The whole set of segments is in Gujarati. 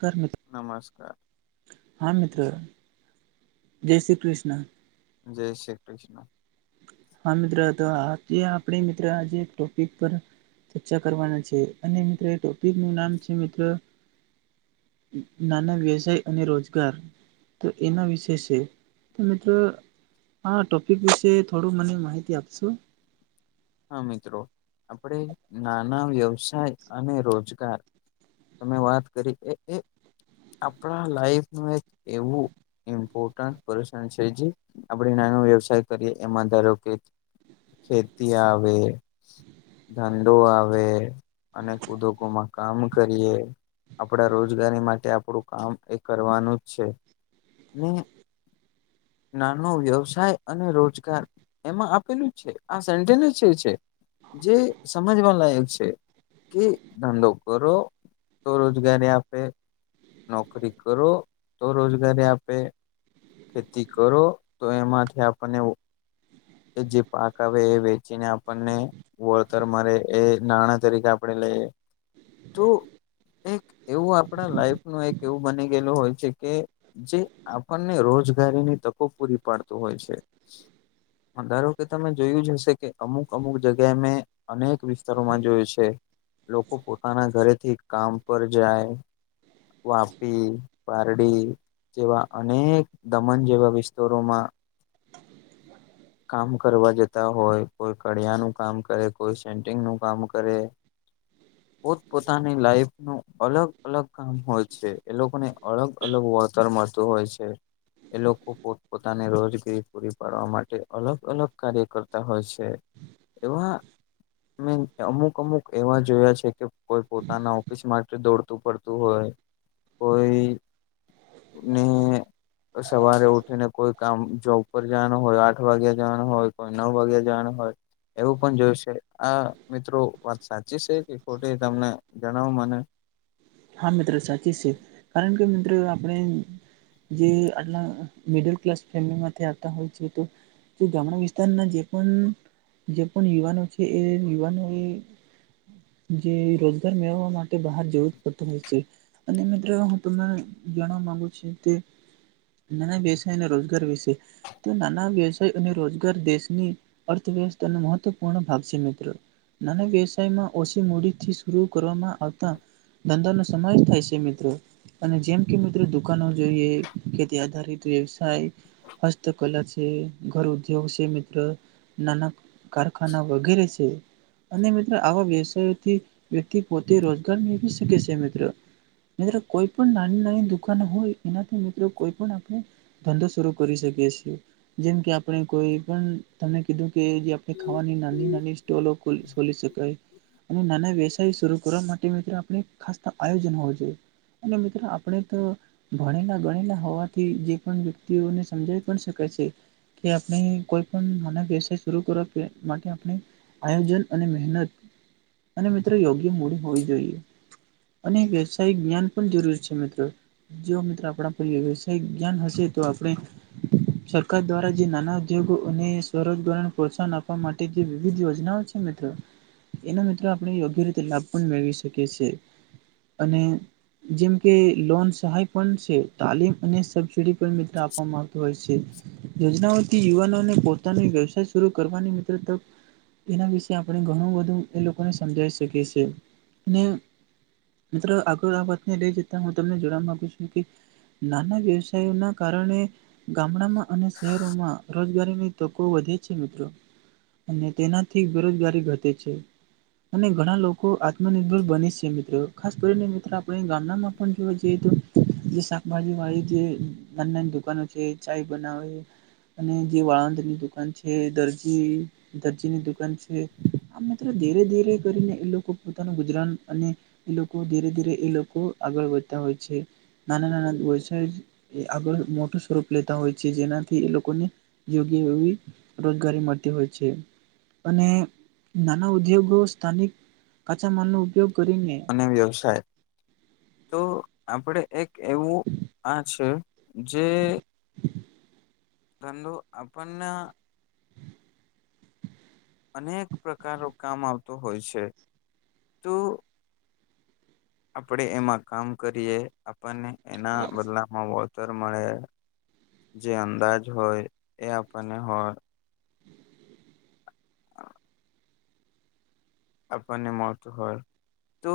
કારને નમસ્કાર. હા, મિત્ર.. જય શ્રી કૃષ્ણ. જય શ્રી કૃષ્ણ. હા, મિત્ર તો આજ આપણે મિત્ર આજે ટોપિક પર ચર્ચા કરવાના છે અને મિત્રો એ ટોપિકનું નામ છે મિત્ર નાના વ્યવસાય અને રોજગાર તો એના વિશે છે, તો મિત્ર આ ટોપિક વિશે થોડું મને માહિતી આપશો. હા, મિત્ર આપણે નાના વ્યવસાય અને રોજગાર તમે વાત કરી, કે આપણા લાઈફ એક એવું ઇમ્પોર્ટન પર્સન છે જે આપણે નાનો વ્યવસાય કરીએ એમાં ધારો કે ખેતી આવે. ધંધો આવે, અનેક ઉદ્યોગોમાં કામ કરીએ. આપણા રોજગારી માટે આપણું કામ એ કરવાનું જ છે. ને નાનો વ્યવસાય અને રોજગાર એમાં આપેલું છે, આ [unintelligible] છે જે સમજવા લાયક છે. કે ધંધો કરો તો રોજગારી આપે. નોકરી કરો તો રોજગારી આપે. ખેતી કરો તો એમાંથી આપણને એવો એ જે પાક આવે એ વેચીને આપણને વળતર મરે એ નાણાં તરીકે આપણેે લઈએ. તો એક એવું આપણા લાઈફનું એક એવું બની ગયેલું હોય છે, કે જે આપણને રોજગારીની તકો પૂરી પાડતું હોય છે. ધારો કે તમે જોયું જ હશે કે અમુક-અમુક જગ્યાએ મેં અનેક વિસ્તારોમાં જોયું છે. લોકો પોતાના ઘરેથી કામ પર જાય. વાપી, પારડી. જેવા અનેક દમન જેવા વિસ્તારોમાં કામ કરવા જતા હોય કોઈ કળિયાનું કામ કરે, કોઈ સેન્ટિંગનું કામ કરે. [inaudible] પોત-પોતાની લાઈફનું અલગ-અલગ કામ હોય છે, એ લોકોને અલગ-અલગ વળ તર મળતું હોય છે. એ લોકો પોત-પોતાની રોજગીરી પૂરી પાડવા માટે અલગ-અલગ કાર્ય કરતા હોય છે. એવા મે અમુક-અમુક એવા જોયા છે કે કોઈ પોતાના ઓફિસ માટે દોડતું પડતું હોય. કોઈ ને સવારે ઉઠીને કોઈ કામ જોબ પર જવાનું હોય, આ આઠ વાગે જવાનું હોય, કોઈ નવ વાગે જવાનું હોય. એવું પણ જોયું શે. આ મિત્રો વાત સાચી છે કે ખોટી તમને જણાવો મને. હા, મિત્ર સાચી છે. કારણ કે મિત્ર આપણે જે આટલા મિડલ ક્લાસ ફેમિલીમાંથી આવતા હોય છ. તો જે ગામડાં વિસ્તારના જે પન જે પણ યુવાનો છે એ યુવાનો એ જે રોજગાર મેળવવા માટે બહાર જવું. પડતું હોય છે. અને મિત્ર હું તમને જાણવા માંગુ છું તે નાના વ્યવસાય અને રોજગાર વિશે. તે નાના વ્યવસાય અને રોજગાર દેશની અર્થવ્યવસ્થાનો મહત્વપૂર્ણ ભાગ છે મિત્ર. નાના વ્યવસાયમાં ઓછી મૂડીથી શરૂ કરવામાં આવતા. ધંધાનો સમાવેશ થાય શે મિત્રો. અને જેમ કે મિત્રો દુકાનો જોઈએ, ખેતી આધારિત વ્યવસાય. હસ્તકલા છે, ઘર ઉદ્યોગ છે, મિત્ર નાના કારખાના વગેરે છે. અને મિત્ર આવા વ્યવસાયથી વ્યક્તિ પોતે રોજગાર મેળવી શકે છે મિત્ર. મિત્ર કોઈ પણ નાની નાની દુકાનો હોય એનાથી મિત્ર કોઈ પણ આપણે ધંધો શુરૂ કરી શકીએ છીએ. જેમ કે આપણે કોઈ પણ તમે કીધું કે જે આપણે ખાવાની નાની નાની ટોલો ખોલી શકાય. અને નાના વ્યવસાયો શરૂ કરવા માટે મિત્ર આપણે ખાસ ત આયોજન હોવું જોઈએ. અને મિત્ર આપણે ત ભણેલા ગણેલા હોવાથી જે પણ વ્યક્તિઓને સમજાવી પણ શકાય છે. કે આપણે કોઈ પણ નાના વ્યવસાય શરૂ કરવા માટે આપણે આયોજન અને મહેનત અને મિત્ર યોગ્ય મૂડી હોવી જોઈએ. અને વ્યવસાયિક જ્ઞાન પણ જરૂરી છે મિત્ર. જો મિત્રો આપણા પર વ્યવસાય જ્ઞાન હશે તો આપણે સરકાર દ્વારા જે નાના ઉદ્યોગોને સ્વરોજગારોને પ્રોત્સાહન આપવા માટે જે વિવિધ યોજનાઓ છે મિત્રો એના મિત્રો આપણે યોગ્ય રીતે લાભ પણ મેળવી શકીએ છીએ અને જેમ કે લોન સહાય પણ છે તાલીમ અને સબસિડી મિત્ર આપવામાં આવતુ હોય છે યોજના યુવાનોને પોતાનો વ્યવસાય શરૂ કરવાની મિત્રતા એના વિશે આપણે ઘણું બધું એ લોકોને સમજાવી શકીએ છીએ અને મિત્રો આગળ આ વાતને લઈ જતા હું તમને જણવા માગુ છું કે નાના વ્યવસાયો ના કારણે ગામડામાં અને શહેરોમાં રોજગારીની તોકો વધે છે મિત્રો અને તેનાથી બેરોજગારી ઘટે છે અને ઘણા લોકો આત્મનિર્ભર બની છે મિત્રો ખાસ કરીને મિત્રો આપણે ગામનામાં પણ જોવા જઈએ તો જે શાકભાજી વાળી જે નાની નાની દુકાનો છે ચાય બનાવે અને જે વાળાંદ ની દુકાન છે દરજી દરજીની દુકાન છે આમ મિત્ર ધીરે ધીરે કરીને એ લોકો પોતાનું ગુજરાન અને એ લોકો ધીરે ધીરે એ લોકો આગળ વધતા હોય છે નાના નાના વ્યવસાય આગળ મોટું સ્વરૂપ લેતા હોય છે જેનાથી એ લોકોને યોગ્ય એવી રોજગારી મળતી હોય છે અને નાના ઉદ્યોગો સ્થાનિક કાચા માલનો ઉપયોગ કરીને અને વ્યવસાય તો આપડે એક એવું આ છે જે ધંધો આપણને અનેક પ્રકારો કામ આવતો હોય છે તો આપણેે એમાં કામ કરીએ આપણને એના બદલામાં માં વળતર મળે જે અંદાજ હોય એ આપણને હોય હ આપને મોળ તુ હોય તો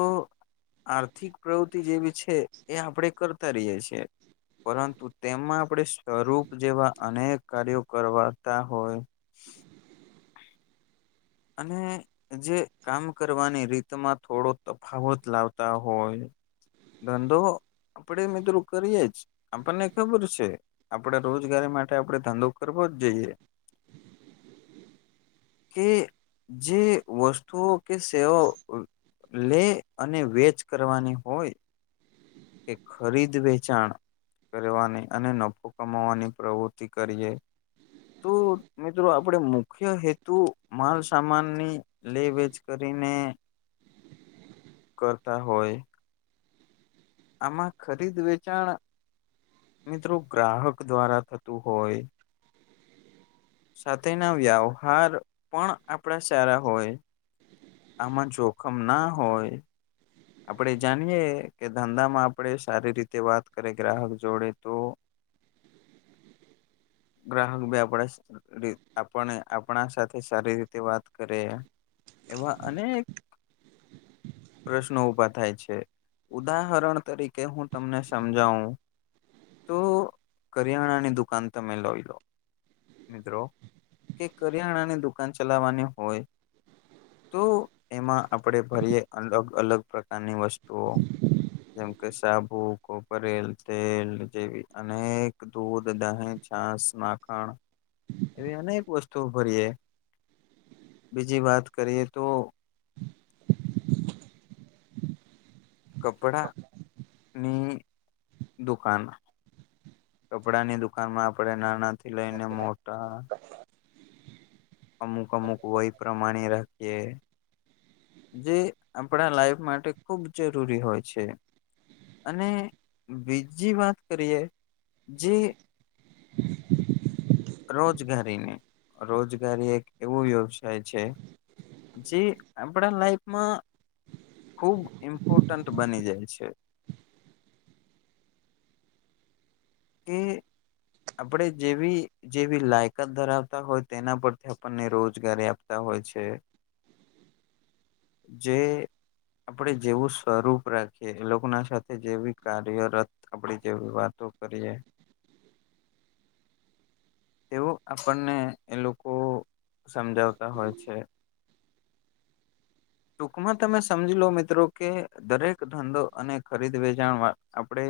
આર્થિક પ્રવૃતિ જેવી છે એ આપણે કરતા રહીએ છીએ પરંતુ તેમાં આપણે સ્વરૂપ જેવા અનેક કાર્યો કરવાતા હોય અને જે કામ કરવાની રીતમાં થોડો તફાવત લાવતા હોય ધંધો આપડે મિત્રો કરીયએ જ આપને ખબર છે આપડે રોજગારી માટે આપડે ધંધો કરવો જ જઈએ કે જે વસ્તુઓ કે સેવાઆ લે અને વેચ કરવાની હોય એ ખરીદ વેચાણ કરવાની અને નફો કમાવાની પ્રવૃત્તિ કરીએ તો મિત્રો આપણે મુખ્ય હેતુ માલસામાનની લે વેજ કરીને કરતા હોય આમાં ખરીદ વેચાણ મિત્રો ગ્રાહક દ્વારા થતું હોય સાથેના વ્યવહાર પણ આપણા સારા હોય આમાં જોખમ ના હોય આપણે જાણીએ કે ધંધામાં આપણે સારી રીતે વાત કરીએ ગ્રાહક જોડે તો ગ્રાહક બી આપણે આપ આપણા સાથે સારી રીતે વાત કરે એવા અનેક પ્રશ્નો ઉભા થાય છે ઉદાહરણ તરીકે હું તમને સમજાવું તો કરિયાણાની દુકાન તમે લઈ લો મિત્રો કે કરિયાણા ની દુકાન ચલાવવાની હોય તો એમાં આપણે ફરીએે અલગ અલગ પ્રકારની વસ્તુઓ જેમ કે સાબુ કોપરેલ તેલ જેવી અનેક દૂધ દહે છાંસ માખણ [inaudible] એવી અનેક વસ્તુ ભરીએ બીજી વાત કરીએ તો કપડા ની દુકાન કપડાની દુકાન દુકાન માં આપડણે નાના થી લઈને મોટા અમુક અમુક વય પ્રમાણે રાખીએ જે આપણા લાઈફ માટે ખુબ જરૂરી હોય છે. અને બીજી વાત કરીએ જે [inaudible] રોજગારીને રોજગારી એક એવો વ્યવસાય છે. જે આપણા લાઈફમાં ખૂબ ઇમ્પોર્ટન્ટન્ટ બની જાય છે. કે આપણે જેવી જેવી લાયકાત ધરાવતા હોય તેના પરથી આપણને રોજગારી આપતા હોય છે. જે. આપણેે જેવું સ્વરૂપ રાખીએ એ લોકો ના સાથે જેવી કાર્યરત આપડી જેવી વાતો કરીએ. એવો આપણને એ લોકો સમજાવતા હોય છે. ટૂંકમાં તમે સમજી લો મિત્રો કે દરેક ધંધો અને ખરીદ વેચાણમાં આપણે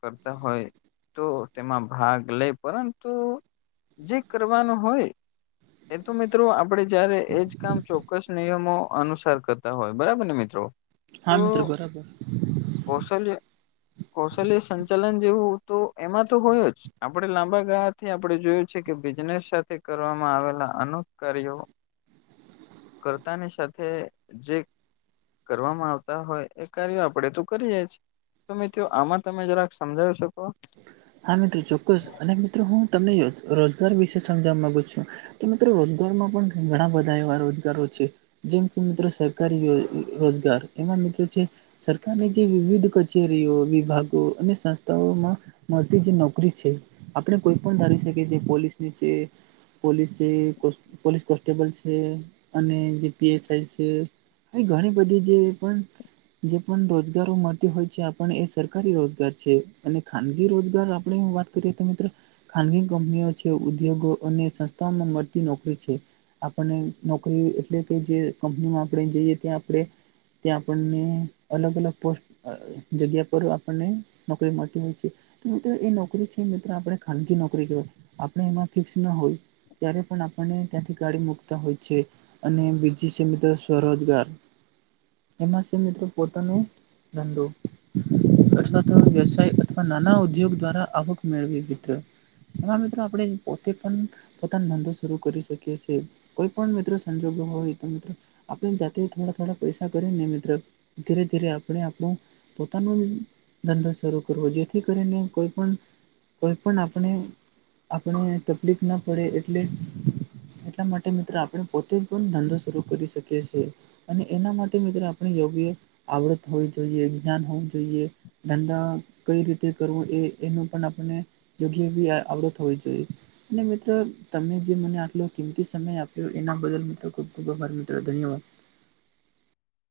કરતા હોય તો તેમાં ભાગ લે પરંતુ જે કરવાનું હોય એ તો મિત્રો આપડે જયારે એજ કામ ચોક્કસ નિયમો અનુસાર કરતા હોય બરાબર ને મિત્રો તો હા મિત્રો બરાબર કૌશલ્ય કૌશલ્ય સંચાલન જેવું તો એમાં તો હોય જ આપડણે લાંબા ગાળાથી આપડણે જોયું છે કે બિઝનેસ સાથે કરવામાં આવેલા અનોક કાર્યો હમ કરતાની સાથે જે કરવામાં આવતા હોય એ કાર્યો આપણેે તો કરીએ. તો મિત્રો આમાં તમે જરાક સમજાવી શકો. હા મિત્રો ચોક્કસ અને મિત્રો હું તમને રોજગાર વિશે સમજવા મામાંગુ છું. તો મિત્રો રોજગારમાં પણ ઘણા બધા એવા રોજગારો છે. જેમ કે મિત્રો સરકારી રોજગાર એમાં મિત્રો છે. સરકારની જે વિવિધ કચેરીઓ વિભાગો અને સંસ્થાઓમાં મળતી જે નોકરી છે આપણે કોઈ પણ ધારી શકીએ જે પોલીસ ની છે. પોલીસ છે પોલીસ કોન્સ્ટેબલ છે અને જે પીએસઆઈ છે. ઘણી બધી જે પણ જે પણ રોજગારો મળતી હોય છે આપણે એ સરકારી રોજગાર છે અને ખાન ગી રોજગાર આપણે વાત કરીએ તો મિત્રો ખાનગી કંપનીઓ છે ઉદ્યોગો અને સંસ્થાઓમાં મળતી નોકરી છે. આપણને નોકરી એટલે કે જે કંપનીમાં આપણે જઈએ ત્યા આપડે ત્યાં આપણને અલગ અલગ પોસ્ટ અ જગ્યા પર આપણને નોકરી મળતી હોય છે. મિત્રો એ નોકરી છે મિત્રો આપણે ખાનગી નોકરી કેવાય આપણે એમાં ફિક્સ ના હોય. ત્યારે પણ આપણને ત્યાંથી કાડી મુકતા હોય છે. અને બીજી છે મિત્રો સ્વરોજગાર એમાં છે મિત્રો પોતાનુ ધંધો અથવા તો વ્યવસાય અથવા નાના ઉદ્યોગ દ્વારા આવક મેળવી હા મિત્રો આપણે પોતે પણ પોતા ના ઘધો શરૂ કરી શકીએ છીએ કોઈ પણ મિત્રો સંજોગો હોય તો મિત્રો આપણે જાતે થોડા થોડા પૈસા કરી ને મિત્ર ધીરે ધીરે આપણે આપણું પોતાનો જ ધંધો શરૂ કરવો જેથી કરીને કોઈ પણ, કોઈ પણ આપણે આપણે તકલીફ ના પડે એટલે એટલા માટે મિત્રો આપણે પોતે જ પણ ધંધો શરૂ કરી શકીએ છીએ અને એના માટે મિત્રો આપણે યોગ્ય આવડત હોવી જોઈએ, જ્ઞાન હોવું જોઈએ ધંધા કઈ રીતે કરવો એ એનો પણ આપણને યોગ્ય આવડત હોવી જોઈએ અને મિત્ર તમે જે મને આટલો કિમતી સમય આપ્યો એના બદલ મિત્ર ખુબ ખુબ આભાર મિત્ર ધન્યવાદ